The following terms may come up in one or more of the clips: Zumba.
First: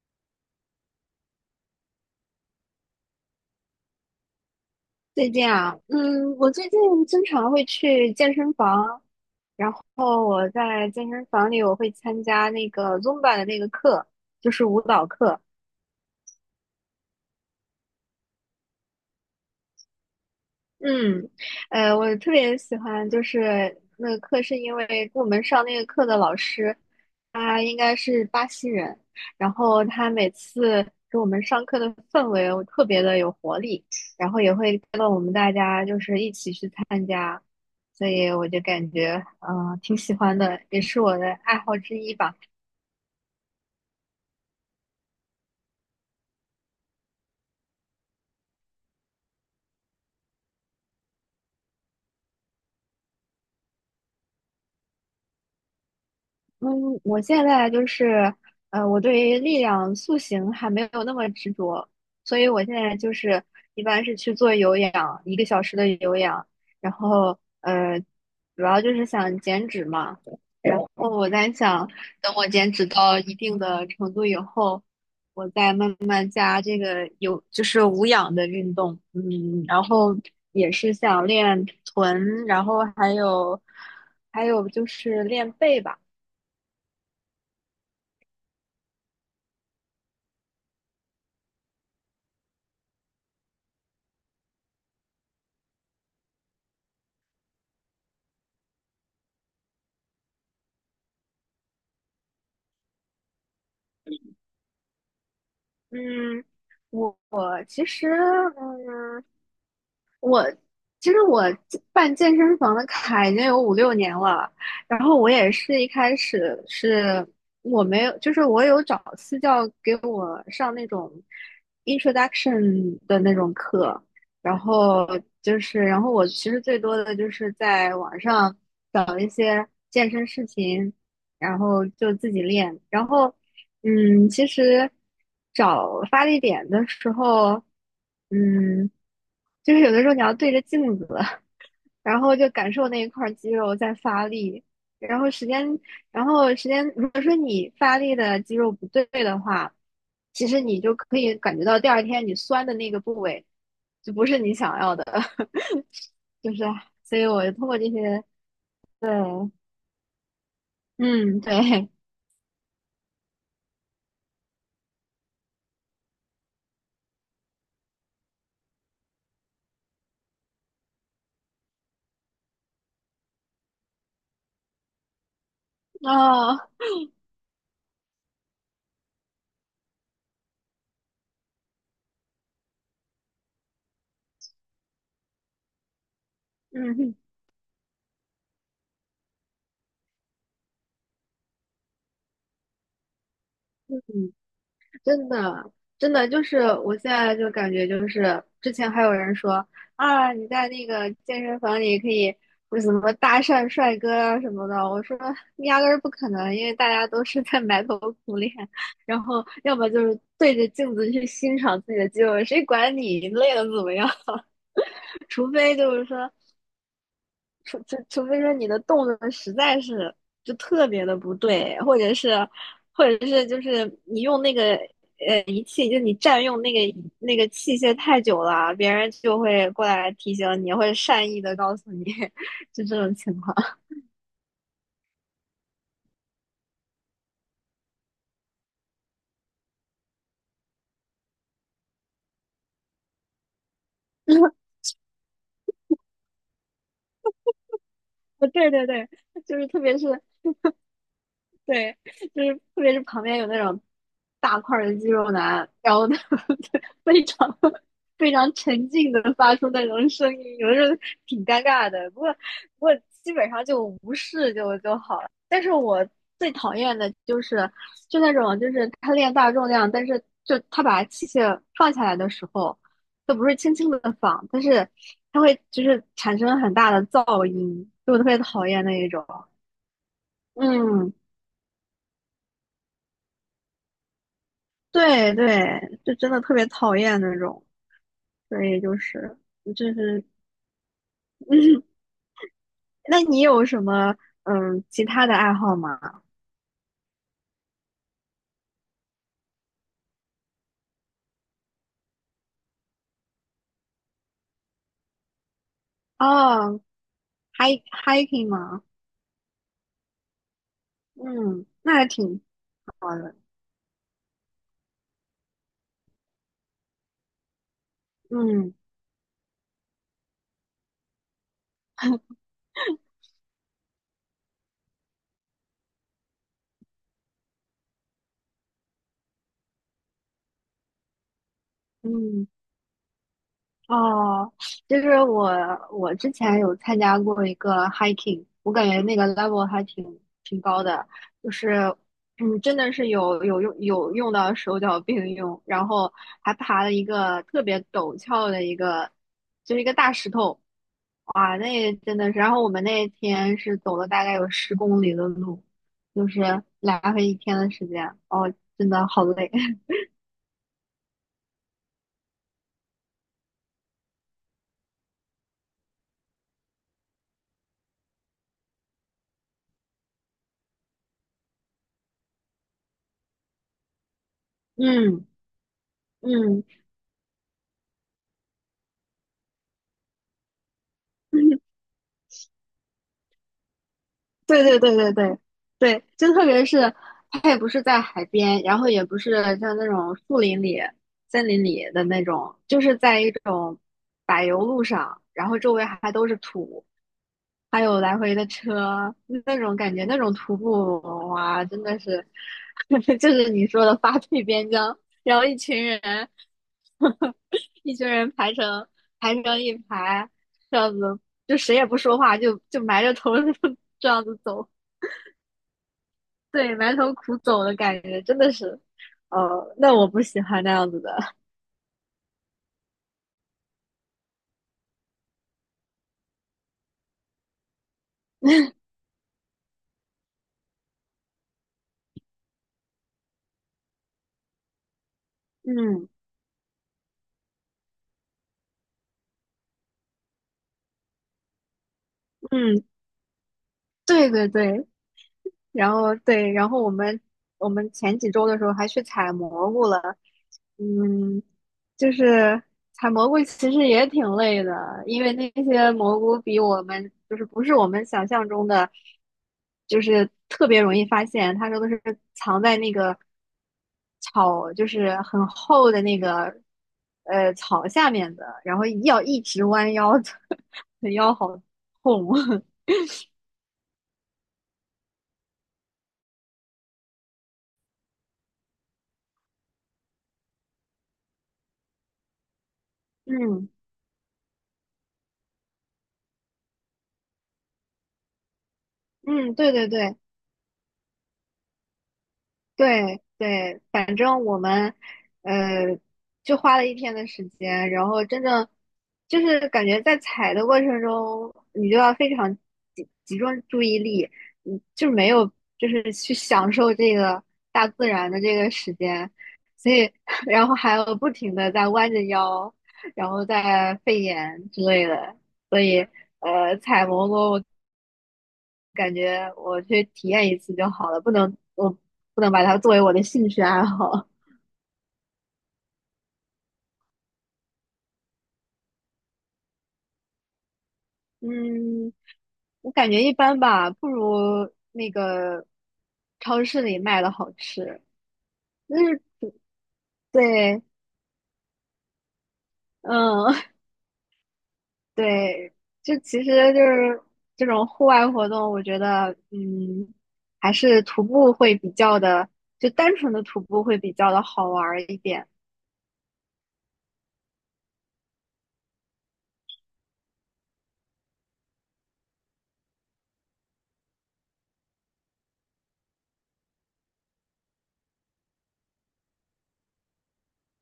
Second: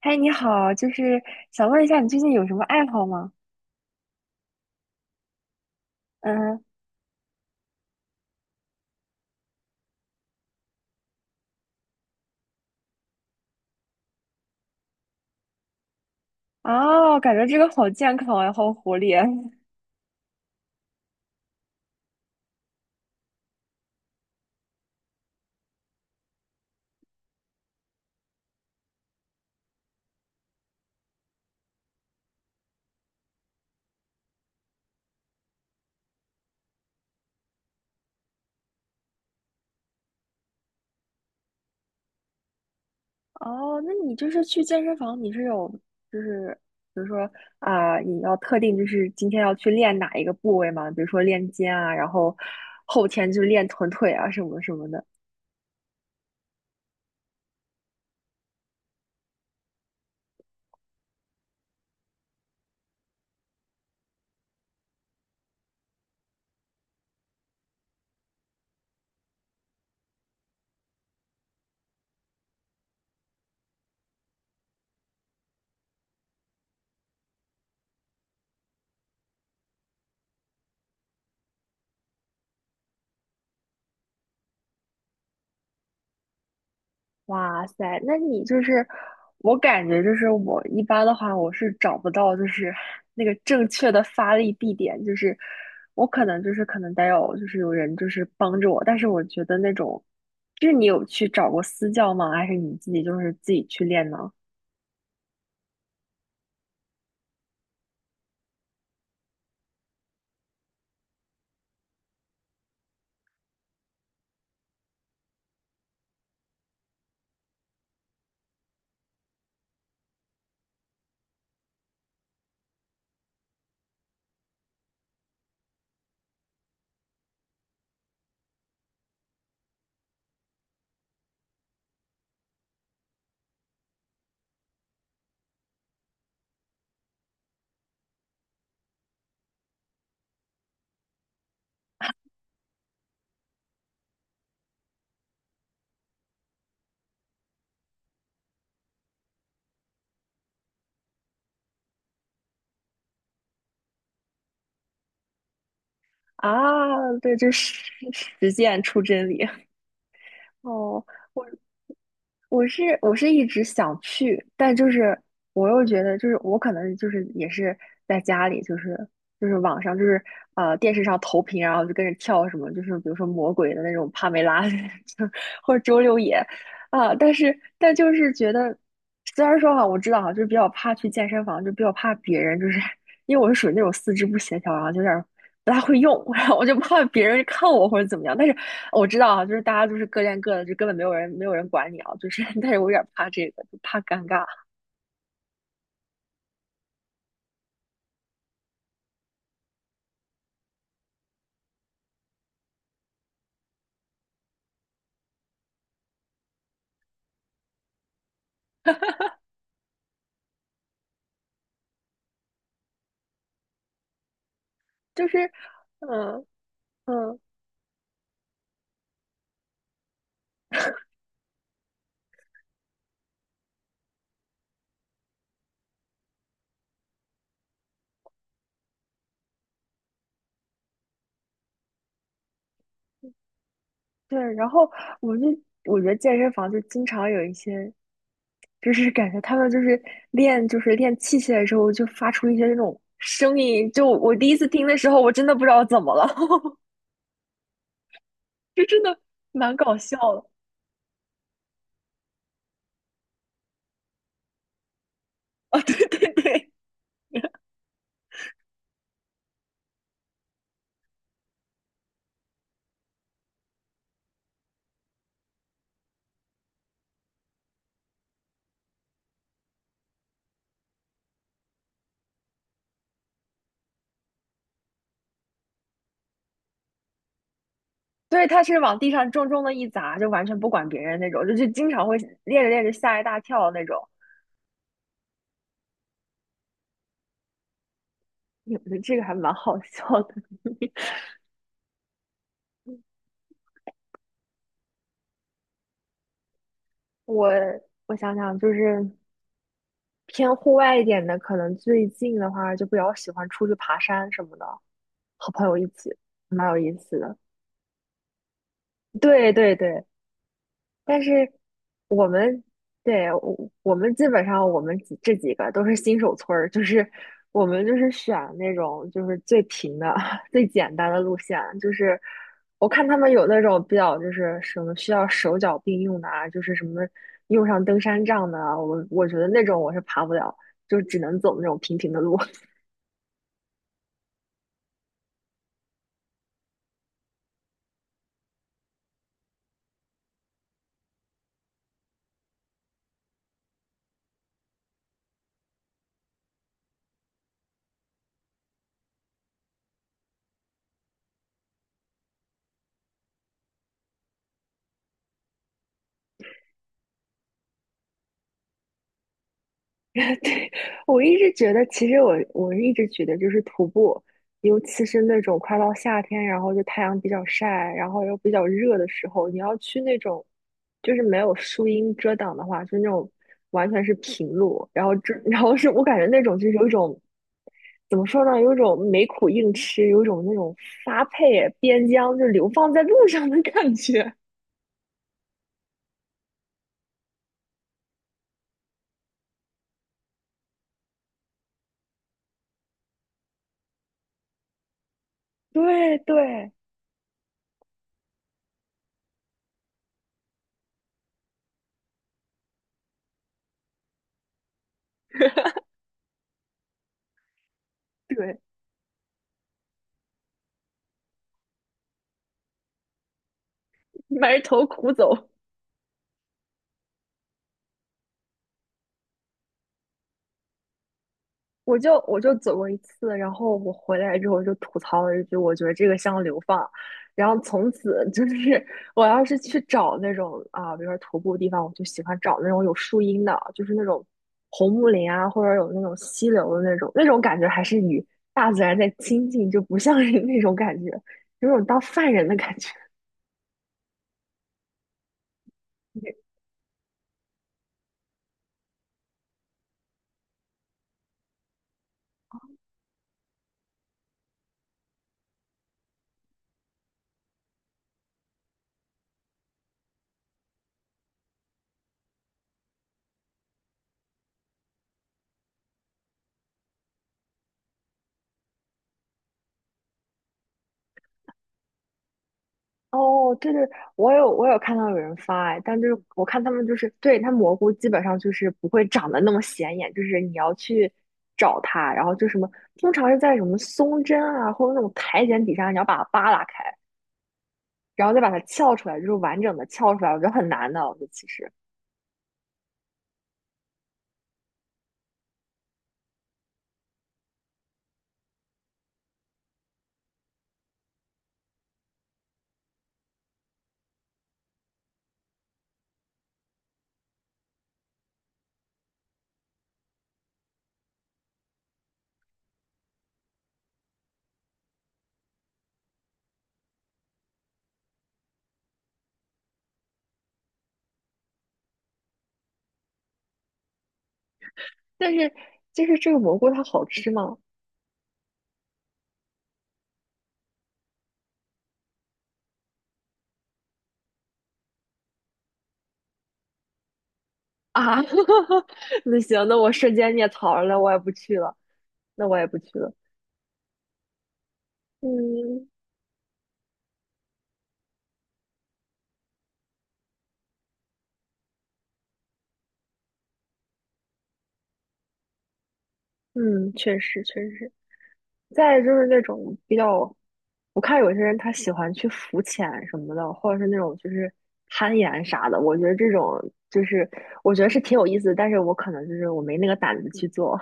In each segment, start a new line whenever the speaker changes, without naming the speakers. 嗨，你好，就是想问一下，你最近有什么爱好吗？
最近啊，我
嗯，
最近经常会去健身房，然后我在健身房里我会参加那个 Zumba 的那个课，就是舞蹈课。
哦，感觉这个好健康呀，好活力。
嗯，我特别喜欢就是那个课，是因为我们上那个课的老师，他应该是巴西人，然后他每次给我们上课的氛围我特别的有活力，然后也会带动我们大家就是一起去参加，所以我就感觉挺喜欢的，也是我的爱好之一吧。
哦，那你就是去健身房，你是有就是比如说啊、你要特定就是今天要去练哪一个部位吗？比如说练肩啊，然后后天就练臀腿啊什么什么的。
嗯，我现在就是，我对于力量塑形还没有那么执着，所以我现在就是一般是去做有氧，1个小时的有氧，然后主要就是想减脂嘛，然后我在想，等我减脂到一定的程度以后，我再慢慢加这个就是无氧的运动，然后也是想练臀，然后还有就是练背吧。
哇塞，那你就是，我感觉就是我一般的话，我是找不到就是那个正确的发力地点，就是我可能就是可能得有就是有人就是帮着我，但是我觉得那种，就是你有去找过私教吗？还是你自己就是自己去练呢？
嗯，我其实，其实我健身房的卡已经有5、6年了。然后我也是一开始是我没有，就是我有找私教给我上那种 introduction 的那种课，然后然后我其实最多的就是在网上找一些健身视频，然后就自己练。然后，其实找发力点的时候，嗯，就是有的时候你要对着镜子，然后就感受那一块儿肌肉在发力。然后时间，然后时间，如果说你发力的肌肉不对的话，其实你就可以感觉到第二天你酸的那个部位就不是你想要的，
啊，
就是，所以
对，
我通过这些，
实践出
对，
真理。哦，
嗯，
我。
对，
我是一直想去，但就是我又觉得，就是我可能就是也是在家里，就是网上就是电视上投屏，然后就跟着跳什么，就是比如说魔鬼的那种帕梅拉，就或者周六野
哦，
啊、但就是觉得，虽然说哈，我知道哈，就是比较怕去健身房，就比较怕别人，就是因为我是属于那种四肢不协调，然后就有点儿不大会用，然后我就怕
嗯
别人看我或者怎么样，但是我知道啊，就是大家就是各练各的，就根本没有人管你啊。就是，但是我有点怕这个，就怕
嗯。
尴尬。
真的，真的就是我现在就感觉就是，之前还有人说啊，你在那个健身房里可以不是什么搭讪帅哥啊什么的，我说压根儿不可能，因为大家都是在埋头苦练，然后要么就是对着镜子去欣赏自己的肌肉，谁管你累的怎么样？
就 是，
除非就是说
嗯嗯，
除除除非说你的动作实在是就特别的不对，或者是就是你用那个仪器，就你占用那个器械太久了，别人就会过来提醒你，或者善意的告诉你，就这种情况。
对。然后我就我觉得健身房就经常有一些，就是感觉他们就是练就是练器械的时候就发出一些那种声音，就我第一次 听的时候，我真的不知道怎么了，
对
就
对
真
对，
的
就是
蛮
特
搞
别是
笑的
对，就是特别是旁边有那种大块儿的肌肉男，
啊！对
然后他
对
们
对。
就非常非常沉静的发出那种声音，有的时候挺尴尬的。不过基本上就无视就就好了。但是我最讨厌的就是就那种就是他练大重量，但是就他把器械放下来的时候，都不是轻轻的放，但是他会就是产生很大的噪音，就我特别
对，他
讨
是
厌那
往
一
地
种。
上重重的一砸，就完全不管别
嗯，
人那种，就经常会练着练着吓一大跳那种。
对对，就真的特别讨厌那种，所
你
以
们这个还蛮好
就
笑
是，
的。
那你有什么其他的爱好吗？
我我想想，就是偏户外一点的，可能最近的话就比较喜欢出去爬山什么的，和朋友一起，蛮有
哦
意思的。
h i k hiking 吗？
对对对，但是
嗯，那还
我
挺
们
好
对
的。
我们基本上我们几这几个都是新手村儿，就是我们就是选那
嗯
种就是最平的、最简单的路线。就是我看他们有那种比较就是什么需要手脚并用的啊，就是什么用上登山杖的啊，我觉得那种我是爬不了，就只能走那种平平的路。
嗯。哦，就是我之前有参加过一个 hiking，我感觉那个 level 还挺高的，就是，真的是有用到手脚并用，然后还爬了一个特别陡峭的一个，就是一个大石头，哇，那真的是，然后我们那天是走了大概有10公里的路，就是来回一天的时间，哦，真的好累，
对，我一直觉得，其实我一直觉得，就是徒步，尤其是那种快到夏天，然后就太阳比较晒，然后又比较热的时候，你要去那种就是没有树荫遮挡的话，就那种完全是平路，然后
嗯
这 然后是我感觉那种
嗯，
就是有一种怎么说呢，有一种没苦硬吃，有一种那种发配边疆就流放在路上的感觉。
对对对对对对，就特别是它也不是在海边，然后也不是像那种树林里、森林里的那种，就是在一种柏油路上，然后 周围还
对
都是
对
土，还有来回的车，那种感觉，那种徒步哇，真的是，就是你说的发配边疆，然后一群人，一群人排
对，
成排成一排，这样子就谁也不说话，就埋着头 这样子
埋
走，
头苦走。
对，埋头苦走的感觉，真的是，哦，那我不喜欢那样子的，
我就走过一次，然后我回来之后就吐槽了一句，我觉得这个像流放。然后从此就是 我要是去找那种啊，比如说徒步地方，我就喜欢找那种有树荫的，就是那种红木林啊，或者有那
嗯
种溪流的那种，那种感觉还是与大自然在亲近，就不像是那种感觉，有种当犯人的感
嗯，
觉。
对对对，然后对，然后我们前几周的时候还去采蘑菇了，嗯，就是采蘑菇其实也挺累的，因为那些蘑菇比我们就是不是我们想象中的，就是特别容易发现，他说都是藏在那个草，就是很厚的那个草下面的，然后要一直弯腰的，腰好痛，
哦，对对，我有看到有人发哎，但就是我看他们就是对它蘑菇基本上就是不会长得那么显眼，就是你要去找它，然后就什么通 常是在什
嗯。
么松针啊或者那种苔藓底下，你要把它扒拉开，然后再把它撬出来，就是
嗯，
完
对
整的
对
撬
对，
出来，我觉得很难的，我觉得其实，
对对，呃，就花了一天的时间，然后真正就是感觉在采的过程中，你就要非常集中注意力，就没有就是去享受这个大自然的这个时间，所以 然后还有不停的在弯着腰，然后在肺炎之类的，所以采蘑菇我感觉我去体验一次就好了，不能我不能把它作为我的兴趣爱好。
但是就是这个蘑菇它好吃吗？
嗯，我感觉一般吧，不如那个超市里卖的好吃。
啊，
就是
那行，那我瞬间灭槽
对，
了，我也不去了，那我也不去了，
嗯，对，
嗯，
就其实就是这种户外活动，我觉得，还是徒步会比较的，就单纯的徒步会比较的好玩儿一点。
嗯，确实确实。再就是那种比较，我看有些人他喜欢去浮潜什么的，或者是那种就是攀岩啥的，我觉得这种就是我觉得是挺有意思的，但是我可能就是我没那个胆子去做。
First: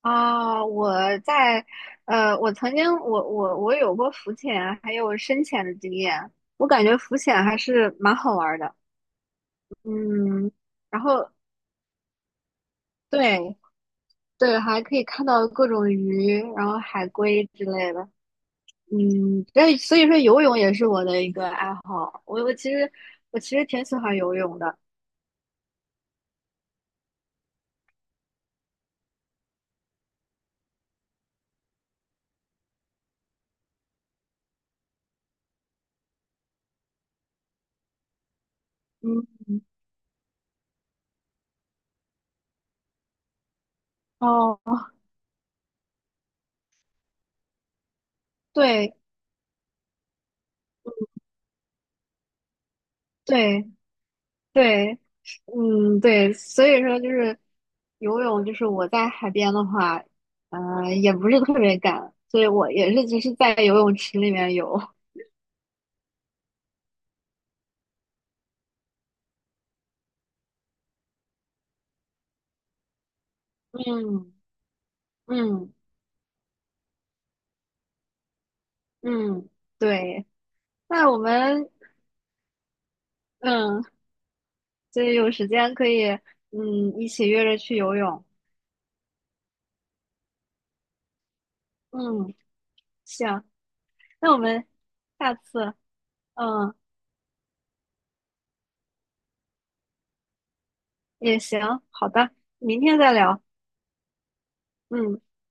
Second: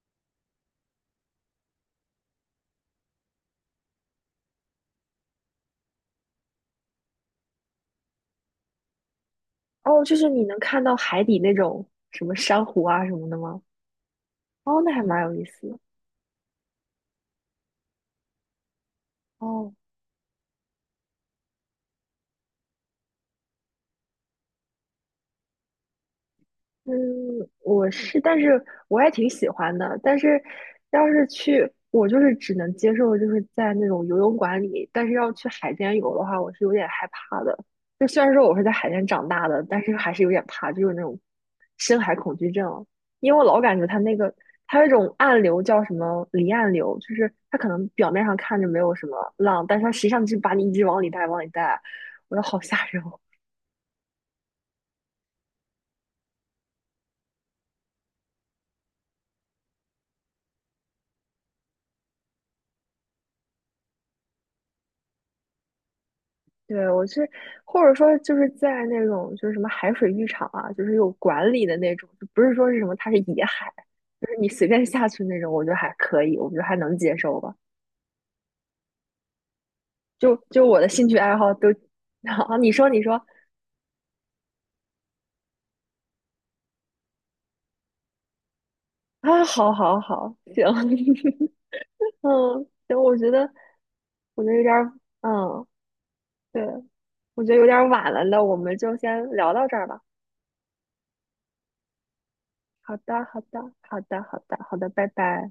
啊，我在，我曾经我我我有过浮潜还有深潜的经验，我感觉浮潜还是蛮好玩儿的。
哦，就是你
嗯，
能看到
然
海
后
底那种什么珊瑚啊什么的
对
吗？
对，还
哦，那
可
还
以
蛮
看
有意
到各
思的。
种鱼，然后海龟之类的。嗯，所
哦。
以所以说游泳也是我的一个爱好。我其实挺喜欢游泳的。
嗯，我是，但是我也挺喜欢的。但是，要是去，我就是只能接受，就是在那种游泳馆里。但是要去海边游的话，我是有点害怕的。就虽然说我是在海边长
嗯，
大的，但是还是有点怕，就是那种深海恐惧症。因为我老感觉它那个，
哦，
它有一种暗流叫什么离岸流，就是它可能表面上看着没有
对
什么浪，但是它实际上就把你一直往里带，往里带，我觉得好吓人哦
对对，嗯对，所以说就是游泳，就是我在海边的话，也不是特别敢，所以我也是只是在游泳池里面游。
对，我去，或者说就是在那种就是什么海水浴场啊，就是有管理的那种，就不是说是什么它是野海，就
嗯
是你随便下去那种，我觉
嗯
得还可以，我觉得还能接受吧。
嗯，对。
就我的兴
那
趣
我
爱好都，
们
啊，你说你说
嗯。所以有时间可以，一起约着去游泳。
啊，好好好，行，
嗯，
嗯，行，我
行，
觉得
那我
我觉得有
们
点儿，
下
嗯，
次，
对，
嗯，
我觉得有点儿晚了，那我们就先聊到这儿吧。
也行，好的，明
好
天再
的，好
聊。
的，好的，好的，好的，拜
嗯。
拜。